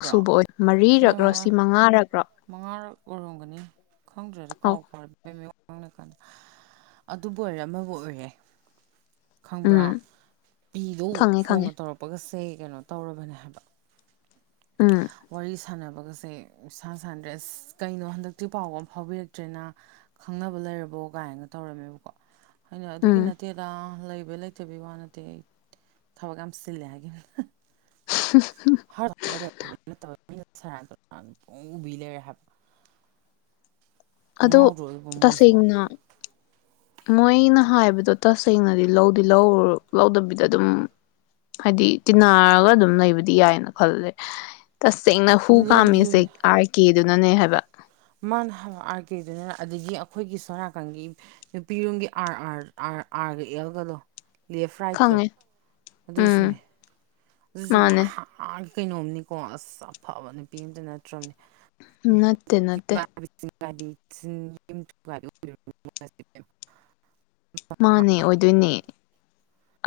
ꯛ ꯕ꯭ꯔꯣ ꯁꯨꯕ ꯑꯣꯏ ꯁꯤꯅ ꯃꯔꯤꯔꯛ꯭ꯔꯣ ꯃꯉꯥ ꯁꯤ ꯃꯉꯥꯔꯛ꯭ꯔꯣ ꯈꯪꯗ꯭ꯔꯗ ꯀꯥꯎ ꯐ ꯀꯥꯟꯗ ꯑꯗꯨꯕꯨ ꯑꯣꯏꯔꯦ ꯑꯃꯕꯨ ꯑꯣꯏꯔꯦ ꯈꯪꯕ꯭ꯔꯥ ꯎꯝ ꯄꯤꯗꯨ ꯈꯪꯉꯦ ꯐꯣꯟꯅ ꯈꯪꯉꯦ ꯇꯧꯔꯛꯄꯒꯁꯦ ꯀꯩꯅꯣ ꯇꯧꯔꯕꯅꯦ ꯍꯥꯏꯕ ꯎꯝ ꯋꯥꯔꯤ ꯁꯥꯟꯅꯕ ꯑꯗꯨꯒꯒꯁꯦ ꯁꯅ ꯁꯟꯗ꯭ꯔꯦ ꯑꯁ ꯀꯩꯅꯣ ꯍꯟꯗꯛꯇꯤ ꯄꯥꯎꯒ ꯑꯃ ꯐꯥꯎꯕꯤꯔꯛꯇ꯭ꯔꯦꯅ ꯈꯪꯅꯕ ꯂꯩꯔꯕꯣ ꯀꯥꯏꯅ ꯇꯧꯔꯝꯃꯦꯕꯀꯣ [unintelligible] ꯑꯗꯨꯏ ꯎꯝ ꯅꯠꯇꯦꯗꯥ ꯂꯩꯕꯩ ꯂꯩꯇꯕꯩ ꯋꯥ ꯅꯠꯇꯦ ꯑꯩ ꯊꯕꯛ ꯌꯥꯝ ꯁꯤꯜꯂꯦ ꯍꯥꯏꯒ ꯍ ꯍꯔ ꯍꯔ ꯕꯤ ꯂꯩꯔ ꯍꯥꯏ ꯑꯗꯣ ꯉꯥꯎꯔꯕ ꯃꯣꯏꯁꯤꯕꯨꯣ ꯇꯁꯦꯡꯅ ꯃꯣꯏꯅ ꯍꯥꯏꯕꯗꯣ ꯇꯁꯦꯡꯅꯗꯤ ꯂꯧꯗꯤ ꯂꯧ ꯂꯧꯗꯕꯤꯗ ꯑꯗꯨꯝ ꯍꯥꯏꯗꯤ ꯇꯤꯟꯅꯔꯒ ꯑꯗꯨꯝ ꯂꯩꯕꯗꯤ ꯌꯥꯏꯅ ꯈꯜꯂꯦ ꯇꯁꯦꯡꯅ ꯍꯨ ꯑꯗꯨ ꯂꯧꯕꯨꯗꯤ ꯀꯥꯝꯃꯤꯁꯦ ꯂꯧ ꯑꯥꯔ ꯀꯦ ꯑꯗꯨꯅꯅꯦ ꯍꯥꯏꯕ ꯃꯥꯅ ꯑꯥꯔ ꯀꯦꯗꯨꯅꯤ ꯑꯗꯒꯤ ꯑꯩꯈꯣꯏꯒꯤ ꯁꯅꯥꯀꯟꯒꯤ ꯅꯨꯄꯤꯔꯣꯝꯒꯤ ꯑꯥꯔ ꯑꯥ ꯑꯥ ꯑꯥꯔꯒ ꯑꯦꯜꯒꯗꯣ ꯂꯦꯐ ꯔꯥꯏꯠꯇꯣ ꯈꯪꯉꯦ ꯎꯝ ꯑꯗꯨꯁꯨꯅꯦ ꯁꯨꯦ ꯃꯥꯅꯦ ꯀꯩꯅꯣꯝꯅꯤꯀꯣ ꯑꯁ ꯑꯐꯕ ꯅꯨꯄꯤ ꯑꯝꯇ ꯅꯠꯇ꯭ꯔꯕꯅꯦ ꯅꯠꯇꯦ ꯅꯠꯇꯦ [inaudible] ꯃꯥꯅꯦ ꯑꯣꯏꯗꯣꯏꯅꯦ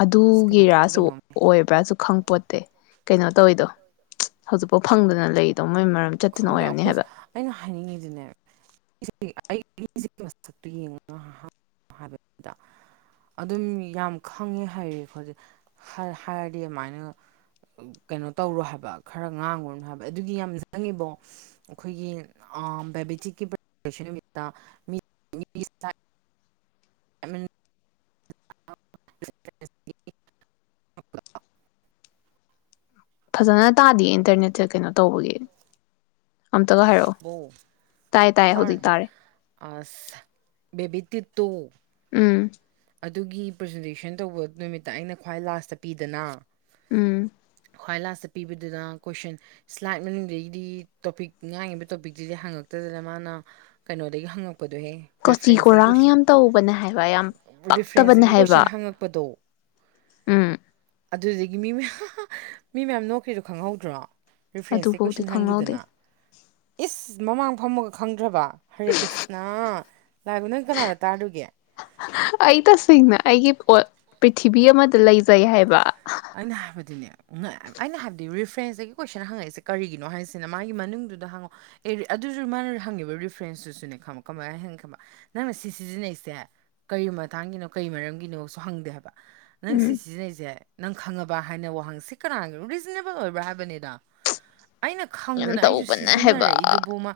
ꯑꯗꯨꯒꯤꯔꯁꯨ ꯀꯩꯅꯣꯝ ꯑꯣꯏꯕ꯭ꯔꯥꯁꯨ ꯈꯪꯄꯣꯠ ꯑꯦ ꯀꯩꯅꯣ ꯇꯧꯋꯤꯗꯣ ꯍꯧꯖꯤꯛꯐꯥꯎ ꯐꯪꯗꯅ ꯂꯩꯔꯤꯗꯣ ꯃꯣꯏ ꯃꯔꯝ ꯆꯠꯇꯅ ꯈꯪꯗꯦ ꯑꯣꯏꯔꯝꯅꯤ ꯑꯩꯈꯣꯏꯁꯨ ꯍꯥꯏꯕ ꯑꯩꯅ ꯍꯥꯏꯅꯤꯡꯉꯤꯗꯨꯅꯦ ꯑꯩꯁꯤꯁꯛꯇ ꯌꯦꯡꯉ ꯍꯥꯏꯕꯗ ꯑꯗꯨꯝ ꯌꯥꯝ ꯈꯪꯉꯦ ꯍꯥꯏꯔꯦꯣꯖꯤꯛ ꯍꯥꯏꯔꯗꯤ ꯑꯗꯨꯃꯥꯏꯅ ꯀꯩꯅꯣ ꯇꯧꯔꯣ ꯍꯥꯏꯕ ꯈꯔ ꯉꯥꯡꯉꯨꯔꯨꯅꯨ ꯍꯥꯏꯕ ꯑꯗꯨꯒꯤ ꯌꯥꯝ ꯆꯪꯉꯤꯕꯣ ꯑꯩꯈꯣꯏꯒꯤ ꯗꯥꯏꯕꯦꯇꯤꯛꯀꯤ ꯄꯟ ꯅꯨꯃꯤꯠꯇ ꯑꯃꯤꯦꯟ [inaudible] ꯍ ꯐꯖꯅ ꯇꯥꯗ ꯏꯟꯇꯔꯅꯦꯠꯁꯦ ꯀꯩꯅꯣ ꯇꯧꯕꯒꯤ ꯑꯇꯒ ꯍꯥꯏꯔꯣ ꯇꯥꯏ ꯇꯥꯏ ꯍꯧꯖꯤꯛ ꯇꯔ ꯇꯥꯔꯦ ꯑ ꯦꯕꯤ ꯏ ꯇ ꯎꯝ ꯑꯗꯨꯒꯤ ꯄ꯭ꯔꯖꯦꯟꯇꯦꯁꯟ ꯇꯧꯕ ꯅꯨꯃꯤꯠꯇ ꯑꯩꯅ ꯈ꯭ꯋꯥꯏ ꯂꯥꯁꯇ ꯄꯤꯗꯅ ꯎꯝ ꯈ꯭ꯋꯥꯏ ꯂꯥꯁꯇ ꯄꯤꯕꯗꯨꯅ ꯀꯣꯏꯁꯟ ꯁ꯭ꯂꯥꯏꯠ ꯃꯅꯨꯡꯗꯒꯤꯗꯤ ꯇꯣꯄꯤꯛ ꯉꯥꯡꯉꯤꯕ ꯇꯣꯄꯤꯛꯇꯨꯗꯤ ꯍꯪꯉꯛꯇꯗꯅ ꯃꯥꯅ ꯀꯩꯅꯣꯗꯒꯤ ꯍꯪꯉꯛꯄ ꯀꯣꯆꯤ ꯀꯨꯔꯥꯡ ꯌꯥꯝ ꯇꯧꯕꯅꯦ ꯍꯥꯏꯕ ꯌꯥꯝ ꯔꯤꯐ꯭ꯔꯦꯟꯁꯇ ꯀꯣꯏꯁꯟ ꯍꯪꯉꯛꯄꯗ ꯠꯇꯣ ꯑꯝ ꯑꯗꯨꯗꯒꯤ ꯃꯤ ꯃꯌꯥꯝ ꯃꯤ ꯃꯌꯥꯝ ꯅꯣꯛꯈꯔꯤꯗꯣ ꯈꯪꯍꯧꯗ꯭ꯔꯣ ꯔꯤꯐ꯭ꯔꯦꯟꯁꯁꯦ ꯑꯗꯨꯐꯧꯗꯤ ꯀꯣꯏꯁꯟ ꯈꯪꯍꯧꯗꯦ ꯍꯪꯈꯤꯗꯅ ꯏꯁ ꯃꯃꯥꯡ ꯐꯝꯃꯒ ꯈꯪꯗ꯭ꯔꯕ ꯍꯔꯦ ꯀ꯭ꯔꯤꯁꯅ ꯂꯥꯛꯕ ꯅꯪ ꯀꯅꯥꯗ ꯇꯥꯔꯨꯒꯦ ꯑꯩ ꯇꯁꯦꯡꯅ ꯑꯩꯒꯤ ꯄꯣꯠ ꯄ꯭ꯔꯤꯊꯤꯕꯤ ꯑꯃꯗ ꯂꯩꯖꯩ ꯍꯥꯏꯕ ꯑꯩꯅ ꯍꯥꯏꯕꯗꯤꯅꯦ ꯑꯩꯅ ꯍꯥꯏꯕꯗꯤ ꯔꯤꯐ꯭ꯔꯦꯟꯁꯇꯒꯤ ꯀꯣꯏꯁꯟ ꯍꯪꯉꯛꯏꯁꯦ ꯀꯔꯤꯒꯤꯅꯣ ꯍꯥꯏꯁꯤꯅ ꯃꯥꯒꯤ ꯃꯅꯨꯡꯗꯨꯗ ꯍꯪꯉꯛꯑꯣ ꯑꯗꯨꯗꯨ ꯃꯥꯅ ꯍꯪꯉꯦꯕ ꯔꯤꯐ꯭ꯔꯦꯟꯁꯇꯨꯁꯨꯅꯦ ꯈꯪꯕꯣ ꯀꯃꯥꯏꯅ ꯍꯪꯒꯤ ꯈꯪꯕ ꯅꯪꯅ ꯁꯤ ꯁꯤꯖꯤꯟꯅꯩꯁꯦ ꯀꯔꯤ ꯃꯇꯥꯡꯒꯤꯅꯣ ꯀꯔꯤ ꯃꯔꯝꯒꯤꯅꯣꯁꯨ ꯍꯪꯗꯦ ꯍꯥꯏꯕ ꯅꯪ ꯁꯤ ꯎꯝ ꯁꯤꯖꯤꯟꯅꯩꯁꯦ ꯅꯪ ꯈꯪꯉꯕ ꯍꯥꯏꯅ ꯋꯥꯍꯪꯁꯤ ꯀꯅꯥꯅꯣ ꯔꯤꯖꯅꯦꯕꯜ ꯑꯣꯏꯕ꯭ꯔꯥ ꯍꯥꯏꯕꯅꯤꯗꯣ ꯑꯩꯅ ꯌꯥꯝ ꯈꯪꯗꯅ ꯑꯩꯁꯨ ꯇꯧꯕꯅꯦ ꯍꯥꯏꯕ ꯁꯤꯖꯤꯟꯅꯔꯛꯏꯗꯨꯕ ꯃꯥ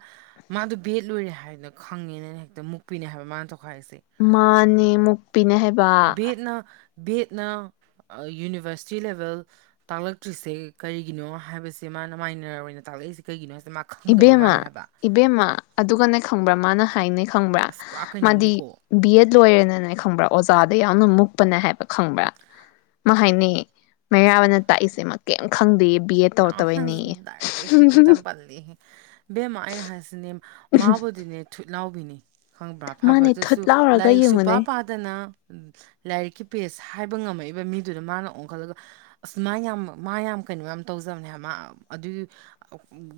ꯃꯥꯗꯨꯣ ꯕꯦꯠ ꯂꯣꯏꯔꯦ ꯍꯥꯏꯗꯅ ꯈꯪꯉꯦꯅ ꯍꯦꯛꯇ ꯃꯨꯛꯄꯤꯅꯦ ꯍꯥꯏꯕ ꯃꯥꯅ ꯇꯧꯈꯥꯏꯔꯤꯁꯦ ꯃꯥꯅꯦ ꯃꯨꯄꯤꯅꯦ ꯍꯥꯏ ꯕꯅ ꯕꯦꯠꯅ ꯌꯨꯅꯤꯚꯔꯁꯤꯇꯤ ꯂꯦꯚꯦꯜ ꯇꯥꯛꯂꯛꯇ꯭ꯔꯤꯁꯦ ꯀꯔꯤꯒꯤꯅꯣ ꯍꯥꯏꯕꯁꯦ ꯃꯥꯅ ꯃꯥꯏꯅ ꯑꯣꯏꯅ ꯇꯥꯛꯂꯛꯏꯁꯦ ꯀꯩꯒꯤꯅꯣ ꯃꯥ ꯈꯪꯗꯕ ꯏꯕꯦꯝꯃ ꯃꯥꯜꯂꯦ ꯍꯥꯏꯕ ꯏꯕꯦꯝꯃ ꯑꯗꯨꯒꯅꯦ ꯈꯪꯕ꯭ꯔꯥ ꯃꯥꯅ ꯍꯥꯏꯥꯏꯅꯦ ꯈꯪꯕ꯭ꯔꯥ ꯑꯁ ꯄꯨꯔꯥ ꯃꯥꯗꯤ ꯀꯩꯅꯣꯝꯅꯤꯀꯣ ꯕꯤ ꯑꯦꯠ ꯂꯣꯏꯔꯦꯅꯅꯦ ꯈꯪꯕ꯭ꯔꯥ ꯑꯣꯖꯥꯗ ꯌꯥꯝꯅ ꯃꯨꯛꯄꯅꯦ ꯍꯥꯏꯕ ꯈꯪꯕ꯭ꯔꯥ ꯃꯥ ꯍꯥꯏꯅꯤ ꯃꯩꯔꯥꯕꯅ ꯇꯥꯛꯏꯁꯦꯃ ꯀꯩꯝ ꯈꯪꯗꯦ ꯕꯤ ꯑꯦ ꯏꯃꯥ ꯇꯧꯔꯛꯇꯕꯩꯅꯦ ꯅꯪꯁꯨ ꯗꯥꯔ ꯈꯦꯛꯇꯇ ꯄꯜꯂꯤ ꯃꯕꯦꯃꯥ ꯑꯩꯅ ꯍꯥꯏ ꯅ ꯃꯥꯕꯨꯗꯤꯅꯦ ꯊꯨꯠꯂꯥꯎꯕꯤꯅꯤ ꯈꯪꯕ꯭ꯔꯥ ꯃꯥꯅꯦ ꯊꯨꯠ ꯐꯕꯗꯨꯁꯨ ꯂꯥꯎꯔꯒ ꯂꯥꯏꯔꯤꯛ ꯁꯨꯄꯥ ꯌꯦꯡꯉꯨꯅꯦ ꯄꯥꯗꯅ ꯂꯥꯏꯔꯤꯛꯀꯤ ꯄꯦꯖ ꯍꯥꯏꯕ ꯉꯝꯃꯛꯏꯕ ꯃꯤꯗꯨꯅ ꯃꯥꯅ ꯑꯣꯟꯈꯠꯂꯒ ꯑꯁ ꯃꯥ ꯌꯥꯝ ꯃꯥ ꯌꯥꯝ ꯀꯩꯅꯣ ꯌꯥꯝ ꯇꯧꯖꯕꯅꯦ ꯍꯥꯏꯕ ꯃꯥ ꯑꯗꯨꯒꯤ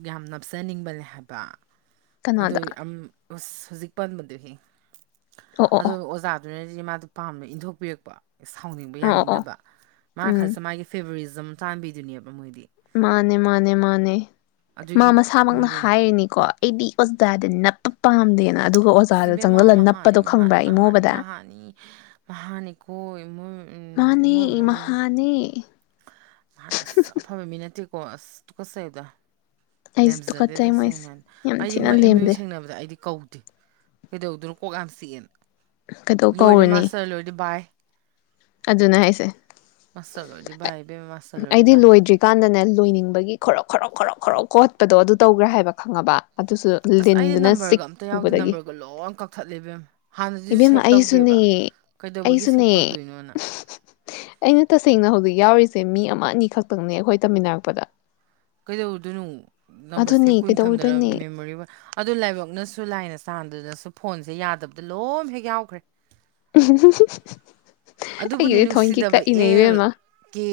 ꯌꯥꯝ ꯅꯞꯆꯅꯤꯡꯕꯅꯦ ꯍꯥꯏꯕ ꯑꯗꯨ ꯀꯅꯥꯗ ꯎꯝꯁꯁ ꯍꯧꯖꯤꯛ ꯄꯥꯟꯕꯗꯨ ꯍ ꯑꯣ ꯑꯣ ꯑꯣ ꯑꯗꯨ ꯑꯣꯖꯥꯗꯨꯅꯗꯤ ꯃꯥ ꯑꯗꯨ ꯄꯥꯝꯅ ꯏꯟꯊꯣꯛꯄꯤꯔꯛꯄ ꯁꯥꯎꯅꯤꯡꯕ ꯑꯣ ꯑꯣ ꯑꯣ ꯌꯥꯅꯤꯡꯗꯕ ꯃꯥ ꯎꯝ ꯈꯜꯁꯨꯦ ꯃꯥꯒꯤ ꯐꯦꯕꯔꯤ ꯑꯗꯨꯝ ꯇꯥꯟꯕꯤꯗꯨꯅꯦꯕ ꯃꯣꯏꯗꯤ ꯃꯥꯅꯦ ꯃꯥꯅꯦ ꯃꯥꯅꯦ ꯃꯥ ꯑꯗꯨꯒꯤ ꯃꯁꯥꯃꯛꯅ ꯃꯤꯗꯨꯅꯦ ꯍꯥꯏꯕ ꯍꯥꯏꯔꯤꯅꯤꯀꯣ ꯑꯩꯗꯤ ꯄꯥꯛꯇꯦ ꯍꯥꯏꯔꯗꯤ ꯅꯞ ꯄ ꯄꯥꯝꯗ ꯁꯤ ꯏꯕꯦꯝꯃꯥ ꯃꯍꯅꯤ ꯃꯍꯅꯤ ꯃꯍꯥꯅꯤ ꯏꯃꯣꯕꯗ ꯃꯍꯥꯅꯤ ꯃꯍꯥꯅꯤꯀꯣ ꯏꯣꯏ ꯃꯥꯅꯦ ꯏꯃꯣꯏꯅ ꯃꯍꯥꯅꯦ ꯍꯥꯟꯅ ꯑꯁ ꯑꯐꯕ ꯃꯤ ꯅꯠꯇꯦ ꯀꯣꯁ ꯀꯁ ꯇꯨꯈꯠꯆꯩꯗ ꯑꯩꯁꯨ ꯂꯦꯝꯖꯗꯦ ꯇꯨꯀꯠꯆꯩ ꯃꯣꯏꯁꯦ ꯇꯁꯦꯡꯅ ꯍꯥꯏ ꯌꯥꯝ ꯑꯩꯗꯤ ꯊꯤꯅ ꯃꯣꯏ ꯑꯦꯝ ꯌꯨ ꯂꯦꯝꯗꯦ ꯁꯦꯡꯅꯕꯗ ꯑꯩꯗꯤ ꯀꯧꯗꯦ ꯀꯩꯗꯧꯗꯣꯏꯅꯣ ꯀꯣꯛꯀꯥꯟ ꯆꯤꯛꯑꯦꯅ ꯀꯩꯗꯧ ꯂꯣꯏꯔꯦ ꯃꯥꯁꯇꯔ ꯂꯣꯏꯔꯦ ꯕꯥꯏ ꯑꯗꯨꯅ ꯍꯥꯏꯁꯦ ꯃꯁꯂꯣꯗꯤ ꯏ ꯕꯦꯝ ꯃꯁꯜꯂꯣꯗꯤ ꯕꯌꯦ ꯈꯔꯣꯛ ꯈꯔꯣꯛ ꯈꯔꯣꯛ ꯈꯔꯣꯛ ꯀꯣꯠꯄꯗꯣ ꯑꯗꯨ ꯇꯧꯒ꯭ꯔꯦ ꯍꯥꯏꯕ ꯈꯪꯉꯕ ꯑꯗꯨꯁꯨ ꯑꯁ ꯑꯩꯗꯤ ꯂꯤꯟꯗꯨꯅ ꯆꯤꯛ ꯅꯝꯕꯔꯒ ꯑꯝꯇ ꯌꯥꯎꯗꯦ ꯄꯨꯕꯗꯒꯤ ꯅꯝꯕꯔꯒ ꯂꯣꯏ ꯀꯛꯊꯠꯂꯦꯕꯦꯝ ꯍꯥꯟꯅꯗꯤꯁꯨ ꯏꯕꯦꯝꯃ ꯁꯦꯞ ꯇꯧꯗꯦꯕ ꯑꯩꯁꯨꯅꯦ ꯀꯩꯗꯧꯕꯒꯤ ꯁꯦꯞ ꯑꯩꯁꯨꯅꯦ ꯇꯧꯗꯣꯏꯅꯣꯅ ꯑꯩꯅ ꯇꯁꯦꯡꯅ ꯍꯧꯖꯤꯛ ꯌꯥꯎꯔꯤꯁꯦ ꯃꯤ ꯑꯃ ꯑꯅꯤ ꯈꯛꯇꯪꯅꯦ ꯑꯩꯈꯣꯏ ꯇꯝꯃꯤꯟꯅꯔꯛꯄꯗ ꯀꯩꯗꯧꯗꯣꯏꯅꯣ ꯅꯝꯕꯔ ꯑꯗꯨꯅꯦ ꯁꯦꯞ ꯀꯨꯏꯅ ꯊꯝꯗꯅ ꯀꯩꯗꯧꯔꯨꯗꯣꯏꯅꯦ ꯃꯦꯃꯣ ꯑꯗꯨ ꯂꯥꯏꯕꯛꯅꯁꯨ ꯂꯥꯏꯅ ꯆꯥꯟ ꯑꯗꯨꯅꯁꯨ ꯐꯣꯟꯁꯦ ꯌꯥꯗꯕꯗ ꯂꯣꯏꯅ ꯍꯦꯛ ꯌꯥꯎꯈ꯭ꯔꯦ [inaudible] ꯑꯗꯨꯕꯨꯅꯦ ꯑꯩꯒꯤꯗꯤ ꯊꯑꯣꯏꯀꯤ ꯅꯨꯡꯁꯤꯗꯕ ꯀꯛꯏꯅꯦ ꯑꯦꯜ ꯏꯕꯦꯝꯃ ꯀꯦ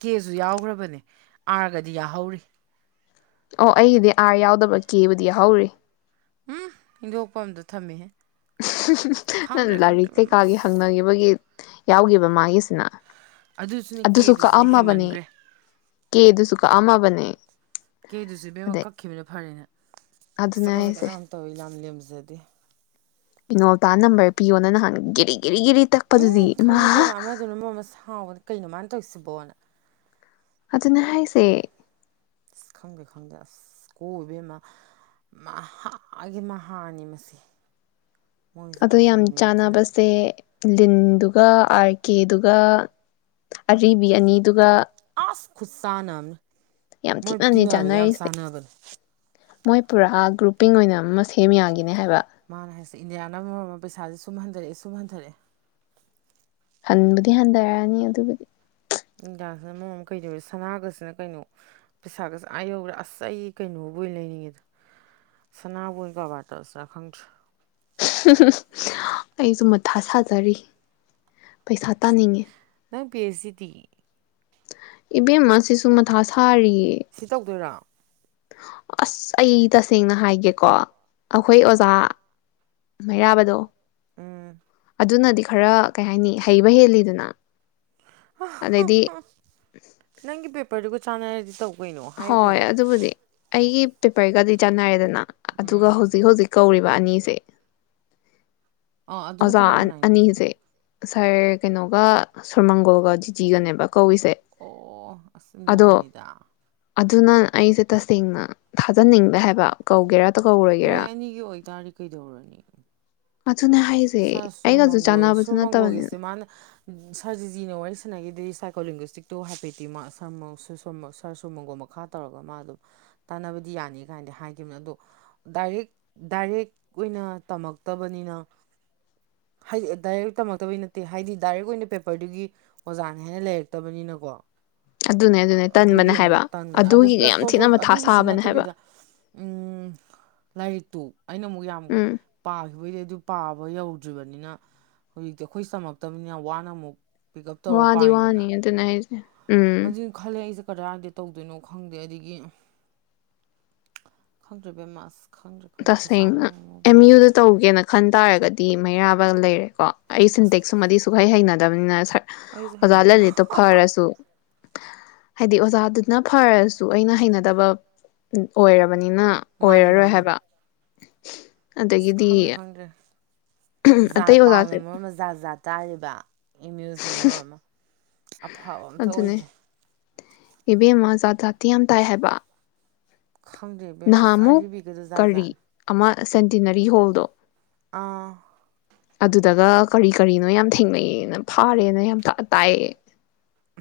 ꯀꯦꯁꯨ ꯌꯥꯎꯈ꯭ꯔꯕꯅꯦ ꯑꯥꯔ ꯒꯗꯤ ꯌꯥꯍꯧꯔꯤ ꯑꯣ ꯑꯩꯒꯤꯗꯤ ꯑꯥꯔ ꯌꯥꯎꯗꯕ ꯀꯦꯕꯨꯗꯤ ꯌꯥ ꯍꯧꯔꯤ ꯎꯝ ꯏꯟꯊꯣꯛꯄ ꯑꯝꯗ ꯊꯝꯃꯤꯍꯦ ꯈꯪꯗ꯭ꯔꯦ ꯈꯪꯗ꯭ꯔꯦ ꯂꯥꯏꯔꯤꯛ ꯕꯦꯝꯃ ꯀꯩꯀꯥꯒꯤ ꯑꯁ ꯍꯪꯅꯈꯤꯕꯒꯤ ꯌꯥꯎꯈꯤꯕ ꯃꯥꯒꯤꯁꯤꯅ ꯑꯗꯨ ꯑꯗꯨꯁꯨꯅꯦ ꯑꯗꯨ ꯁꯨꯈ ꯀꯦꯗꯨꯁꯨꯅꯦ ꯑꯃꯕꯅꯤ ꯍꯦꯟꯃꯟꯈ꯭ꯔꯦ ꯀꯦ ꯑꯗꯨ ꯁꯨꯈ ꯑꯃ ꯃꯅꯦ ꯀꯦꯗꯨꯁꯦ ꯕꯦꯝꯃ ꯀꯛꯈꯤꯕꯅ ꯐꯔꯦꯅꯦ ꯑꯗꯨꯅꯦ ꯁꯀꯠ ꯁꯀꯠ ꯍꯥꯏꯁꯦ ꯌꯥꯝ ꯇꯧꯋꯤ ꯌꯥꯝ ꯂꯦꯝꯖꯗꯤ ꯉꯣꯜꯇ ꯅꯝꯕꯔ ꯄꯤꯌꯣꯅ ꯅꯍꯥꯟꯒꯤꯔꯤ ꯎꯝ ꯈꯪꯉꯤꯕꯦꯝ ꯑꯃꯗꯨꯅ ꯃꯔ ꯑꯃ ꯁꯥꯎꯕꯅ ꯀꯩꯅꯣ ꯃꯥꯥꯏꯅ ꯇꯧꯁꯤꯕꯣꯅ ꯑꯗꯨꯅ ꯍꯥꯏꯁꯦ ꯑꯁ ꯈꯪꯗꯦ ꯈꯪꯗꯦ ꯑꯁ ꯀꯣꯏꯕ ꯑꯃ ꯃꯍꯥꯛꯀꯤꯥꯒꯤ ꯃꯍꯥꯅꯤ ꯃꯁꯤ ꯃꯣꯏꯁꯦ ꯑꯣ ꯌꯥꯝ ꯑꯐꯕ ꯃꯤ ꯑꯝꯇ ꯅꯠꯇꯦ ꯆꯥꯟꯅꯕꯁꯦ ꯗꯤꯟꯗꯨꯒ ꯑꯥꯔ ꯀꯦꯗꯨꯒ ꯑꯔꯤꯕꯤ ꯑꯅꯤꯗꯨꯒ ꯑꯥꯁꯈ ꯈꯨꯠ ꯁꯥꯟꯅ ꯌꯥꯝ ꯃꯣꯏ ꯊꯤꯅꯅꯦ ꯇꯤꯟꯅꯕꯗ ꯌꯥꯝ ꯆꯥꯟꯅꯔꯤꯁꯦ ꯁꯥꯟꯅꯕꯅꯦ ꯃꯣꯏ ꯄꯨꯔꯥ ꯒ꯭ꯔꯨꯄꯤꯡ ꯑꯣꯏꯅ ꯑꯃ ꯁꯦꯝ ꯌꯥꯈꯤꯅꯦ ꯍꯥꯏꯕ ꯃꯥꯅ ꯍꯥꯏꯁꯦ ꯏꯟꯗꯤꯌꯥ ꯅ ꯃꯔꯝ ꯑꯃ ꯄꯩꯁꯥꯁꯦ ꯁꯨꯝ ꯍꯟꯊꯔꯛꯑꯦ ꯁꯨꯝ ꯍꯟꯊꯔꯛꯑꯦ ꯍꯟꯕꯨꯗꯤ ꯍꯟꯊꯔꯛꯅꯤ ꯑꯗꯨꯕꯨꯗꯤ ꯏꯟꯗꯤꯌꯥꯁꯤꯅ ꯃꯃꯝ ꯑꯃ ꯀꯩꯗꯧꯔꯦ ꯁꯅꯥꯒꯁꯤꯅ ꯀꯩꯅꯣ ꯄꯩꯁꯥꯒꯁꯤ ꯑꯥ ꯌꯧꯈ꯭ꯔꯦ ꯑꯁ ꯑꯩ ꯀꯩꯅꯣꯕꯨ ꯑꯣꯏꯅ ꯂꯩꯅꯤꯡꯉꯦꯗ ꯁꯅꯥꯕꯨꯣꯏ ꯀꯔꯕꯥꯔ ꯇꯧꯁꯤꯔꯥ ꯈꯪꯗ꯭ꯔꯦ ꯑꯩꯁꯨ ꯃꯊꯥ ꯁꯥꯖꯔꯤ ꯄꯩꯁꯥ ꯇꯥꯅꯤꯡꯉꯦ ꯅꯪ ꯄꯁꯇꯤ ꯏꯕꯦꯝ ꯑꯁꯤꯁꯨ ꯃꯊꯥ ꯁꯥꯔꯤꯌꯦ ꯁꯤ ꯇꯧꯗꯣꯏꯔꯥ ꯑꯁ ꯑꯩ ꯇꯁꯦꯡꯅ ꯍꯥꯏꯒꯦꯀꯣ ꯑꯩꯈꯣꯏ ꯑꯣꯖꯥ ꯃꯩꯔꯥꯕꯗꯣ ꯎꯝ ꯑꯗꯨꯅꯗꯤ ꯈꯔ ꯀꯩ ꯍꯥꯏꯅꯤ ꯍꯩꯕ ꯍꯦꯜꯂꯤꯗꯅ ꯑꯗꯩꯗꯤ [unintelligible] ꯅꯪꯒꯤ ꯄꯤ ꯄꯔꯒ ꯆꯥꯟꯅꯔꯗꯤ ꯇꯧꯕ ꯍꯣꯏ ꯑꯗꯨꯕꯨꯗꯤ ꯑꯩꯒꯤ ꯇꯄꯩꯒꯗꯤ ꯆꯅ ꯍꯥꯏꯗꯅ ꯑꯗꯨꯒ ꯎꯝ ꯍꯧꯖꯤꯛ ꯍꯧꯖꯤꯛ ꯀꯧꯔꯤ ꯋꯥꯅꯤꯁꯦ ꯑꯥ ꯑꯗꯨꯅ ꯑꯣꯖꯥ ꯀꯅꯥ ꯀꯅꯥꯏꯅꯣ ꯑꯅꯤꯁꯦ ꯉꯔ ꯀꯩꯅꯣꯒ ꯁꯣꯔꯃꯪꯒꯣꯜꯒ ꯖꯤꯇꯖꯤꯒꯅꯦꯕꯣ ꯑꯣ ꯑꯁꯨꯝ ꯒꯅꯤꯗ ꯑꯗꯨꯅ ꯑꯩꯁꯦ ꯇꯁꯦꯡꯅ ꯊꯥꯖꯅꯤꯡꯕ ꯍꯥꯏꯕ ꯀꯧꯒꯦꯔ ꯃꯣꯏ ꯑꯅꯤꯒꯤ ꯑꯣꯏꯇꯥꯔ ꯀꯩꯗꯧꯔꯅꯤ ꯑꯗꯨꯅꯦ ꯁꯥꯔ ꯍꯥꯏꯁꯦ ꯁꯨꯔ ꯑꯩꯒꯁꯨ ꯃꯪꯒꯣꯜ ꯆꯥꯟꯅꯕꯁꯨ ꯁꯨꯔ ꯅꯠꯇꯕꯅꯤꯅ ꯃꯪꯒꯣꯜꯒꯤꯁꯦ ꯃꯥꯅ ꯁꯥꯔꯖꯤꯖꯤꯅ ꯋꯥꯔꯤ ꯁꯥꯟꯅꯈꯤꯗ ꯁꯥꯏꯀꯣꯂꯤꯡꯒꯁꯇꯤꯛꯇꯣ ꯍꯥꯏꯐꯦꯠꯇꯤ ꯃꯥ ꯁ ꯁ ꯁꯔ ꯁꯨꯝ ꯃꯪꯒꯨꯝ ꯃꯈꯥ ꯇꯧꯔꯒ ꯃꯥ ꯑꯗꯨꯝ ꯇꯥꯟꯅꯕꯗꯤ ꯌꯥꯅꯤ ꯀꯥꯏꯅꯗꯤ ꯍꯥꯏꯈꯤꯕꯅ ꯑꯗꯣ ꯗꯥꯏꯔꯦꯛ ꯗꯥꯏꯔꯦꯛ ꯑꯣꯏꯅ ꯇꯝꯃꯛꯇꯕꯅꯤꯅ ꯍꯥꯏꯗꯤ ꯗꯥꯏꯔꯦꯛ ꯇꯝꯃꯛꯇꯕꯩ ꯅꯠꯇꯦ ꯍꯥꯏꯗꯤ ꯗꯥꯏꯔꯦꯛ ꯑꯣꯏꯅ ꯄꯦꯄꯔꯗꯨꯒꯤ ꯑꯣꯖꯥꯅ ꯍꯥꯏꯅ ꯂꯩꯔꯛꯇꯕꯅꯤꯅꯀꯣ ꯑꯗꯨꯅꯦ ꯑꯗꯨꯅꯦ ꯑꯗꯨꯒꯤ ꯇꯟꯕꯅꯦ ꯑꯃꯨꯛ ꯍꯥꯏꯕ ꯇꯥꯟꯕꯅ ꯑꯗꯨ ꯑꯗꯨꯒꯤꯒ ꯄ꯭ꯂꯁ ꯌꯥꯝ ꯇꯞ ꯊꯤꯅ ꯃꯊꯥ ꯑꯗꯨꯒꯤꯁꯨ ꯁꯥꯕꯅꯦ ꯍꯥꯏꯕ ꯅꯠꯇꯕꯤꯗ ꯎꯝ ꯂꯥꯏꯔꯤꯛꯇꯨ ꯑꯩꯅ ꯑꯃꯨꯛ ꯌꯥꯝ ꯎꯝ ꯄꯥꯈꯤꯕꯩꯗꯤ ꯑꯗꯨ ꯄꯥꯕ ꯐꯕ ꯌꯧꯗ꯭ꯔꯤꯕꯅꯤꯅ ꯍꯧꯖꯤꯛꯇꯤ ꯑꯩꯈꯣꯏ ꯆꯝꯃꯛꯇꯕꯅꯤꯅ ꯋꯥꯅ ꯑꯃꯨꯛ ꯄꯤꯛ ꯋꯥꯗꯤ ꯋꯥꯅꯤ ꯑꯗꯨꯅꯁ ꯍꯥꯏꯖꯦ ꯫ ꯍꯧꯖꯤꯛ ꯈꯜꯂꯦ ꯑꯩꯖꯦ ꯀꯗꯥꯏꯗ ꯇꯧꯗꯣꯏꯅꯣ ꯈꯪꯗꯦ ꯑꯗꯒꯤ ꯈꯪꯗ꯭ꯔꯑꯦ ꯕꯦꯝꯃꯥ ꯑꯁ ꯈꯪꯗ꯭ꯔꯦ ꯈꯪꯗ꯭ꯔꯦ ꯄꯩꯁꯥꯅ ꯇꯁꯦꯡꯅ ꯃꯔꯣꯟ ꯑꯦꯝ ꯑꯃ ꯌꯨꯗ ꯇꯧꯒꯦꯅ ꯈꯟ ꯇꯥꯔꯒꯗꯤ ꯗꯤ ꯃꯩꯔꯥꯕ ꯂꯩꯔꯦꯀꯣ ꯑꯩ ꯁꯤꯟꯇꯦꯛ ꯁꯃꯗꯤ ꯁꯨꯛꯍꯩ ꯍꯩꯅꯗꯕꯅꯤꯅ ꯑꯩꯁꯨ ꯑꯣꯖꯥ ꯍꯩꯅꯗꯦ ꯂꯂꯤꯠꯇꯣ ꯐꯔꯁꯨ ꯍꯥꯏꯗꯤ ꯑꯣꯖꯥꯗꯨꯅ ꯐꯔꯁꯨ ꯑꯩꯅ ꯍꯩꯅꯗꯕ ꯑꯣꯏꯔ ꯕꯅꯤꯅ ꯃꯥꯅꯦ ꯑꯣꯏꯔꯔꯣꯏ ꯃꯥꯅꯦ ꯍꯥꯏꯕ꯫ ꯑꯁ ꯑꯗꯒꯤꯗꯤ ꯈꯪꯗ꯭ꯔꯦ ꯈꯪꯗ꯭ꯔꯦ ꯖꯥꯠ ꯑꯇꯩ ꯄꯥꯎꯅ ꯑꯣꯖꯥꯁꯦ ꯃꯔꯝꯗ ꯖꯥꯠ - ꯖꯥꯠ ꯇꯥꯔꯤ ꯕꯥ ꯑꯝ ꯌꯨ ꯖꯤꯟ ꯃꯔꯣꯟ ꯑꯃ꯫ ꯑꯐꯕ ꯑꯝꯇ ꯑꯗꯨꯅꯦ ꯑꯣꯏꯗ꯭ꯔꯦ꯫ ꯏꯕꯦꯝꯃ ꯖꯥꯠ ꯖꯥꯇꯤ ꯌꯥꯝ ꯇꯥꯏ ꯍꯥꯏꯕ꯫ ꯈꯪꯗꯦ ꯕꯦꯝꯃꯁ ꯅꯍꯥꯟꯃꯨꯛ ꯑꯔꯤꯕꯒꯖꯤ ꯖꯥꯠ - ꯀꯔꯤ ꯖꯠꯅꯤ꯫ ꯑꯃ ꯁꯦꯟꯇꯤꯅꯔꯤ ꯍꯣꯜꯗꯣ ꯑꯥ꯫ ꯑꯗꯨꯗꯒ ꯀꯔꯤ- ꯀꯔꯤꯅꯣ ꯌꯥꯝ ꯊꯦꯡꯅꯩꯅ ꯐꯥꯔꯦꯅ ꯌꯥꯝ ꯇ ꯇꯥꯏꯌꯦ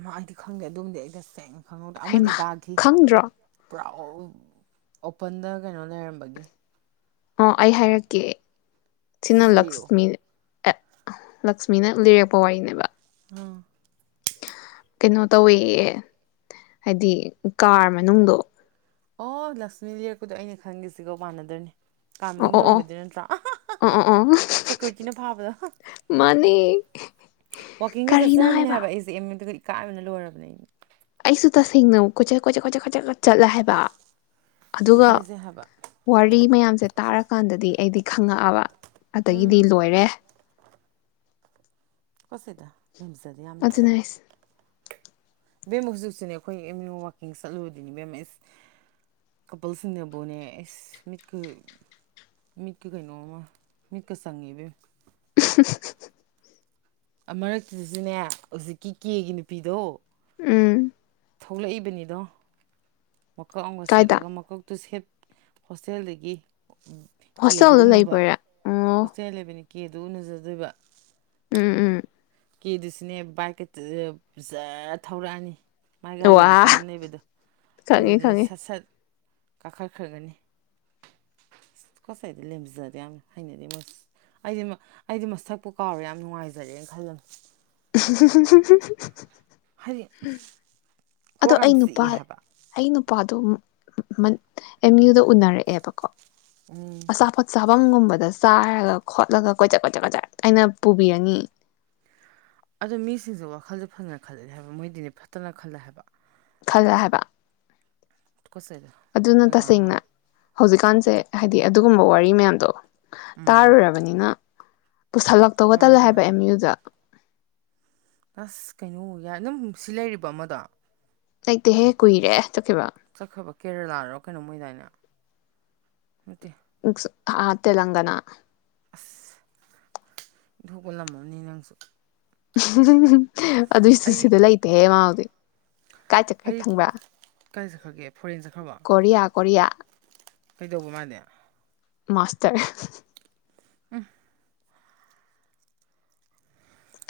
ꯃꯥ ꯑꯩꯗꯤ ꯈꯪꯗꯦ ꯑꯗꯨꯝꯗꯤ ꯑꯩꯩ ꯇꯥꯁꯦꯡꯅ ꯫ ꯈꯪꯍꯧꯗꯦ ꯑꯃꯗꯤ ꯍꯩꯃ ꯇꯥꯈꯤ꯫ ꯈꯪꯗ꯭ꯔꯣ ꯄꯨ꯭ꯔꯥꯎ ꯑꯣꯄꯟꯗ ꯀꯩꯅꯣ ꯂꯩꯔꯝꯕꯅꯤ ꯑꯣ ꯑꯩ ꯍꯥꯏꯔꯛꯀꯦ ꯆꯤꯟꯅ ꯁꯠ-ꯁꯠ ꯂꯤꯔꯛꯑꯣ ꯂꯛꯁꯃꯤ ꯑꯦ ꯂꯛꯁꯃꯤꯅ ꯂꯤꯔꯛꯄ ꯋꯥꯔꯤꯅꯦꯕ ꯑꯥ ꯀꯩꯅꯣ ꯇꯧꯋꯤ ꯍꯥꯏꯗꯤ ꯀꯥꯔ ꯃꯅꯨꯡꯗꯣ ꯑꯣ ꯂꯛꯁꯃꯤ ꯂꯤꯔꯛꯄꯗꯣ ꯑꯩꯅ ꯈꯟꯒꯁꯤꯒꯣ ꯃꯥꯟꯅꯗꯨꯅꯤ ꯀꯥꯔ ꯑꯣ ꯃꯅꯨꯡ ꯑꯣ ꯇꯧꯔꯝꯕꯗꯨ ꯅꯠꯇ꯭ꯔꯣ ꯑꯣ ꯑꯣ ꯑꯣ ꯑꯣ ꯁꯦꯀ꯭ꯌꯨꯔꯤꯇꯤꯅ ꯐꯥꯕꯗꯣ ꯃꯥꯅꯦ ꯋꯥꯀꯤꯡꯁꯦ ꯆꯠ ꯆꯔꯝꯃꯤꯅꯦ ꯍꯥꯏꯕ ꯑꯩꯁꯦ ꯏꯀꯥꯏꯕꯅ ꯂꯣꯏꯔꯕꯅꯦ ꯑꯩ ꯑꯩꯁꯨ ꯇꯁꯦꯡꯅꯧ ꯀꯣꯏꯆꯠ ꯀꯣꯏꯆꯠ ꯀꯣꯏꯆꯠ ꯀꯣꯏꯆꯠꯀ ꯆꯠꯂꯦ ꯍꯥꯏꯕ ꯑꯗꯨ ꯑꯗꯨꯒ ꯏꯀꯥꯏꯖꯩ ꯍꯥꯏꯕ ꯋꯥꯔꯤ ꯃꯌꯥꯝꯁꯦ ꯇꯥꯔꯛ ꯀꯥꯟꯗꯗꯤ ꯑꯩꯗꯤ ꯈꯪꯉꯛꯑꯕ ꯑꯗꯒꯤꯗꯤ ꯎꯝ ꯂꯣꯏꯔꯦ ꯇꯨꯀꯠꯆꯩꯗ ꯂꯦꯝꯖꯗꯦ ꯌꯥꯝ ꯑꯗꯨꯅ ꯑꯩꯁ ꯕꯦꯝꯃ ꯍꯧꯖꯤꯛꯁꯨꯅꯦ ꯑꯩꯈꯣꯏ ꯑꯦꯝ ꯌꯨ ꯋꯀꯤꯡ ꯆꯠꯂꯨꯔꯤꯅꯤ ꯏꯕꯦꯝꯃ ꯑꯦꯁ ꯀꯄꯜꯁꯤꯡꯅꯕꯨꯅꯦ ꯑꯦꯁ ꯃꯤꯠꯀ ꯃꯤꯠꯀ ꯀꯩꯅꯣꯃ ꯃꯤꯠꯀ ꯆꯪꯉꯦ ꯏꯕꯦꯝ [unintelligible] ꯑ ꯃꯔꯛ ꯁꯤꯗꯖꯨꯅꯦ ꯅꯦ ꯍꯧꯖꯤꯛꯀꯤ ꯀꯦꯒꯤ ꯅꯨꯄꯤꯗꯣ ꯎꯝ ꯊꯣꯛꯂꯛꯏꯕꯅꯤꯗꯣ ꯃꯀꯛ ꯑꯃꯒ ꯀꯥꯏꯗ ꯁꯦꯠꯂꯒ ꯃꯀꯛꯇꯨ ꯁꯦꯠ ꯍꯣꯁꯇꯦꯜꯗꯒꯤ ꯎꯝ ꯀꯦ ꯗꯨ ꯍꯣꯁꯇꯦꯜꯗ ꯎꯅꯕ ꯂꯩꯕꯩꯔꯥ ꯑꯣ ꯍꯣꯁꯇꯦꯜ ꯂꯩꯕꯅꯤ ꯀꯦꯗꯨ ꯎꯅꯖꯗꯣꯏꯕ ꯎꯝ ꯎꯝ ꯀꯦꯗꯨꯁꯨꯅꯦ ꯕꯥꯏꯛꯀ ꯖꯥ ꯊꯧꯔꯛꯑꯅꯤ ꯃꯥꯥꯏ ꯒꯥꯔꯤ ꯋꯥ ꯃꯆꯥ ꯑꯃ ꯂꯩꯕꯗꯣ ꯈꯪꯉꯦ ꯑꯗꯨꯗ ꯈꯪꯉꯦ ꯁꯠ ꯁꯠ ꯀꯥꯈꯠꯈ꯭ꯔꯒꯅꯤ ꯇꯨꯀꯠꯆꯩꯗ ꯂꯦꯝꯖꯗꯦ ꯌꯥꯝꯅ ꯍꯩꯅꯗꯤ ꯑꯩꯗꯤ ꯑꯩꯗꯤ ꯃꯁꯛꯄꯨ ꯀꯥꯎꯔꯦ ꯌꯥꯝ ꯅꯨꯡꯉꯥꯏꯖꯔꯦꯅ ꯈꯜꯂꯝ [unintelligible] ꯍꯥꯏꯗꯤ ꯑꯗꯣ ꯀꯣꯛ ꯌꯥꯝ ꯑꯩ ꯅꯨꯄꯥ ꯆꯤꯛꯏ ꯍꯥꯏꯕ ꯑꯩ ꯅꯨꯄꯥꯗꯣ ꯑꯦꯝ ꯌꯨꯗ ꯎꯅꯔꯛꯑꯦꯕꯀꯣ ꯎꯝ ꯑꯁꯥꯐꯠ ꯁꯥꯕꯪꯒꯨꯝꯕ ꯆꯥꯏꯔꯒ ꯈꯣꯠꯂꯒ ꯀꯣꯏꯆꯠ ꯀꯣꯏꯆꯠ ꯀꯣꯏꯆꯠ ꯑꯩꯅ ꯄꯨꯕꯤꯔꯅꯤ ꯑꯣ ꯃꯤꯁꯤꯡꯁꯦ ꯋꯥꯈꯜꯗꯣ ꯐꯖꯅ ꯈꯜꯂꯛꯑꯦ ꯍꯥꯏꯕ ꯃꯣꯏꯗꯤꯅꯦ ꯐꯠꯇꯅ ꯈꯜꯂꯦ ꯍꯥꯏꯕ ꯈꯜꯂꯦ ꯍꯥꯏꯕ ꯇꯠꯀꯣꯁꯦ ꯑꯗꯨ ꯑꯗꯨꯅ ꯑꯩꯈꯣꯏ ꯀꯅꯅ ꯇꯁꯦꯡꯅ ꯍꯧꯖꯤꯛꯀꯥꯟꯁꯦ ꯍꯥꯏꯗꯤ ꯑꯗꯨꯒꯨꯝꯕ ꯋꯥꯔꯤ ꯃꯌꯥꯝꯗꯣ ꯎꯝ ꯇꯥꯔꯨꯔꯕꯅꯤꯅ ꯄꯨꯁꯜꯂꯛꯇꯧꯒ ꯇꯜꯂꯦ ꯃꯥꯅꯦ ꯍꯥꯏꯕ ꯃꯥꯅꯦ ꯑꯦꯝ ꯌꯨꯗ ꯑꯁ ꯀꯩꯅꯣ ꯌꯥꯏ ꯑꯗꯨꯝ ꯁꯤ ꯂꯩꯔꯤꯕꯣ ꯑꯃꯗꯣ ꯂꯩꯇꯦꯍꯦ ꯀꯨꯏꯔꯦ ꯆꯠꯀꯈꯤꯕ ꯆꯠꯈ꯭ꯔꯕ ꯀꯦꯔꯂꯥꯔꯣ ꯀꯩꯅꯣꯝ ꯑꯣꯏꯗꯥꯏꯅꯦ ꯅꯠꯇꯦ ꯑꯟꯏꯟꯇꯦꯜꯂꯤꯖꯤꯕꯜ ꯑꯥ ꯇꯦꯂꯪꯒꯅꯥ ꯑꯁ ꯏꯟꯊꯣꯛꯄꯂꯝꯃꯝꯅꯤ ꯅꯪꯁꯦ ꯎ [unintelligible] ꯑꯗꯨꯏꯁꯨ ꯁꯤꯗ ꯂꯩꯇꯦꯍꯦ ꯃꯥ ꯍꯧꯖꯤꯛ ꯀꯥꯏ ꯆꯠꯈ꯭ꯔꯤ ꯈꯪꯕ꯭ꯔꯥ ꯀꯥꯏꯆꯠꯈ꯭ꯔꯒꯦ ꯀꯣꯔꯤꯌꯥ ꯀꯣꯔꯤꯌꯥ ꯀꯩꯗꯧꯕ ꯃꯥꯗꯤ ꯃꯥꯁꯇꯔ ꯑ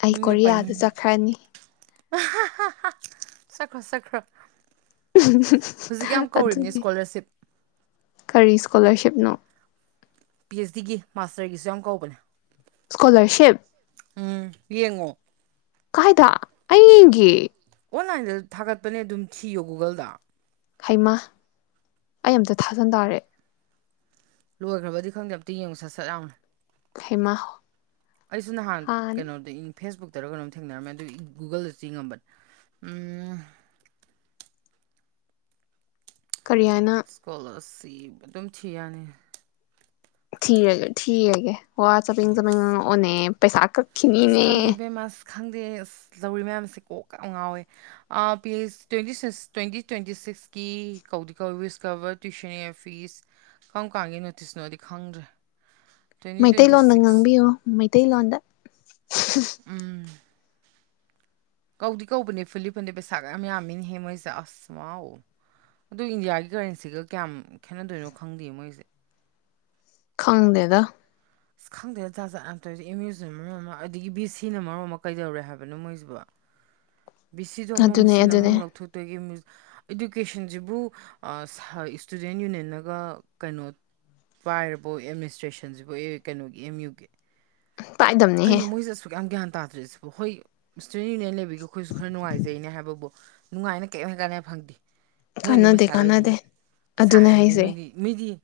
ꯑꯩ ꯀꯣꯔꯤꯌꯥꯗ ꯆꯠꯈ꯭ꯔꯅꯤ ꯆꯠꯈꯣ ꯆꯠꯈ꯭ꯔꯣ ꯍꯧꯖꯤꯛ ꯌꯥꯝ ꯀꯧꯔꯤꯕꯅꯤ ꯑꯗꯨꯅꯤ ꯏꯁꯀꯣꯂꯥꯔꯁꯤꯞ ꯀꯔꯤ ꯏꯁꯀꯣꯂꯥꯔꯁꯤꯞꯅꯣ ꯄꯤ ꯑꯦꯁ ꯗꯤꯒꯤ ꯃꯥꯁꯇꯔꯒꯤꯁꯨ ꯌꯥꯎꯅ ꯀꯧꯕꯅꯦ ꯏꯁ꯭ꯀꯣꯂꯔꯁꯤꯞ ꯎꯝ ꯌꯦꯡꯉꯣ ꯀꯥꯏꯗ ꯑꯩꯒꯤ ꯑꯣꯟꯂꯥꯏꯟꯗ ꯊꯥꯒꯠꯄꯅꯦ ꯑꯗꯨꯝ ꯊꯤꯌꯣ ꯒꯨꯒꯜꯗ ꯍꯩꯃꯥ ꯑꯩ ꯑꯝꯇ ꯊꯥꯖꯟ ꯇꯥꯔꯦ ꯂꯣꯏꯒ꯭ꯔꯕꯗꯤ ꯈꯪꯗꯦ ꯑꯝꯇ ꯌꯦꯡꯉꯨ ꯁꯠ ꯁꯠ ꯌꯥꯝꯎꯅ ꯍꯩꯃꯥ ꯑꯩꯁꯨ ꯅꯍꯥꯟ ꯍꯥꯟꯅ ꯀꯩꯅꯣꯗꯩꯅꯦ ꯐꯦꯁꯕꯨꯛꯇꯔꯣ ꯀꯩꯅꯣꯝ ꯊꯦꯡꯅꯔꯝꯃꯦ ꯑꯗꯨꯒꯤ ꯒꯨꯒꯜꯗ ꯆꯤꯡꯉꯝꯕꯅꯦ ꯀꯔꯤꯍꯥꯏꯅ ꯄꯤ ꯑꯗꯨꯝ ꯊꯤꯌꯥꯅꯤ ꯊꯤꯔꯒꯧ ꯊꯤꯔꯒꯦ ꯋꯥ ꯆꯥꯕꯦꯡ ꯁꯤ ꯆꯥꯕꯦꯡꯉꯥꯡꯉꯛꯑꯣꯅꯦ ꯄꯩꯁꯥ ꯑꯁ ꯀꯛꯈꯤꯅꯤꯅꯦ ꯈꯪꯗꯦ ꯏꯕꯦꯝꯃ ꯑꯁ ꯈꯪꯗꯦ ꯑꯁ ꯂꯧꯔꯤ ꯃꯌꯥꯝꯁꯦ ꯀꯣꯛ ꯀ ꯉꯥꯎꯋꯦ ꯄꯦꯁ ꯇ꯭ꯋꯦꯟꯇꯤ ꯁꯤꯛꯁ ꯇ꯭ꯋꯦꯟꯇꯤ ꯇ꯭ꯋꯦꯟꯇꯤ ꯁꯤꯛꯁꯀꯤ ꯀꯧꯗꯤ ꯀꯧꯏ ꯋꯤꯁꯀꯕꯔ ꯇ꯭ꯋꯏꯤꯁꯟꯅꯤꯌꯔ ꯐꯤꯁ ꯀꯔꯝ ꯀꯥꯟꯒꯤꯅꯣ ꯅꯣꯇꯤꯁꯅꯣꯗꯤ ꯈꯪꯗ꯭ꯔꯦ ꯇꯋꯦꯟꯇꯝ ꯇꯋꯦꯟ ꯃꯩꯇꯩꯩ ꯂꯣꯟꯣꯟꯗ ꯉꯥꯡꯕꯤꯌꯣ ꯃꯩꯇꯩꯂꯣꯟꯗ ꯎꯝ ꯀꯧꯗꯤ ꯀꯧꯕꯅꯦ ꯐꯨꯂꯤꯞ ꯐꯟꯗꯦ ꯄꯩꯁꯥꯒ ꯃꯌꯥꯝ ꯌꯥꯝꯃꯤꯅꯤꯍꯦ ꯃꯣꯏꯁꯦ ꯑꯁ ꯋꯥꯎ ꯑꯗꯨ ꯏꯟꯗꯤꯌꯥꯒꯤꯒ ꯀꯔꯦꯟꯁꯤꯒ ꯀꯌꯥꯝ ꯈꯦꯠꯅꯗꯣꯏꯅꯣ ꯈꯪꯗꯤꯌꯦ ꯃꯣꯏꯖꯦ ꯈꯪꯗꯦꯗ ꯑꯁ ꯈꯪꯗꯦ ꯖꯥꯖꯠ ꯌꯥꯝ ꯇꯧꯋꯤꯗ ꯑꯦꯝ ꯏꯌꯨꯁꯤꯗꯅ ꯃꯔꯣꯟ ꯑꯃ ꯑꯗꯒꯤ ꯕꯤ ꯑꯦꯁꯤꯅ ꯃꯔꯣꯝ ꯑꯃ ꯀꯩꯗꯧꯔꯦ ꯍꯥꯏꯕꯅꯣ ꯃꯣꯏꯖꯤꯕꯣ ꯕꯤꯁꯤꯗꯣ ꯑꯃꯃꯨꯛ ꯑꯗꯨꯅꯦ ꯁꯤꯜ ꯑꯗꯨꯅꯦ ꯑꯃꯃꯨꯛ ꯂꯧꯊꯣꯛꯇꯣꯏꯒꯤ ꯏꯗꯨꯀꯦꯁꯟꯖꯤꯕꯨ ꯏꯁꯇꯨꯗꯦꯟ ꯌꯨꯅꯤꯌꯟꯅꯒ ꯀꯩꯅꯣ ꯄꯥꯏꯔꯕꯣ ꯑꯦꯗꯃꯤꯅꯤꯁꯇ꯭ꯔꯦꯁꯟꯖꯤꯕꯨ ꯑꯦ ꯀꯩꯅꯣꯒꯤ ꯑꯦꯝ ꯌꯨꯒꯤ ꯄꯥꯏꯗꯝꯅꯦꯍꯦ ꯀꯩꯅꯣ ꯃꯣꯏꯖꯦ ꯑꯁꯨꯛ ꯌꯥꯝ ꯒꯌ꯭ꯥꯟ ꯇꯥꯗ꯭ꯔꯤꯁꯤꯕꯨ ꯍꯣꯏ ꯏꯁꯇꯨꯗꯦꯟ ꯌꯨꯅꯤꯌꯟ ꯂꯦꯕꯤꯒ ꯑꯩꯈꯣꯏꯁꯨ ꯈꯔ ꯅꯨꯡꯉꯥꯏꯖꯩꯅꯦ ꯍꯥꯏꯕꯕꯣ ꯅꯨꯡꯉꯥꯏꯅ ꯀꯦꯝ ꯀꯥꯟꯅ ꯐꯪꯗꯦ ꯃꯣꯏꯅ ꯀꯥꯟꯅꯗꯦ ꯄꯩꯁꯥ ꯀꯥꯟꯅꯗꯦ ꯂꯧꯒꯤꯅꯤ ꯁꯥꯥ ꯑꯗꯨꯅꯦ ꯍꯥꯏꯗꯤ ꯍꯥꯏꯁꯦ ꯃꯣꯏꯗꯤ ꯃꯤꯗꯤ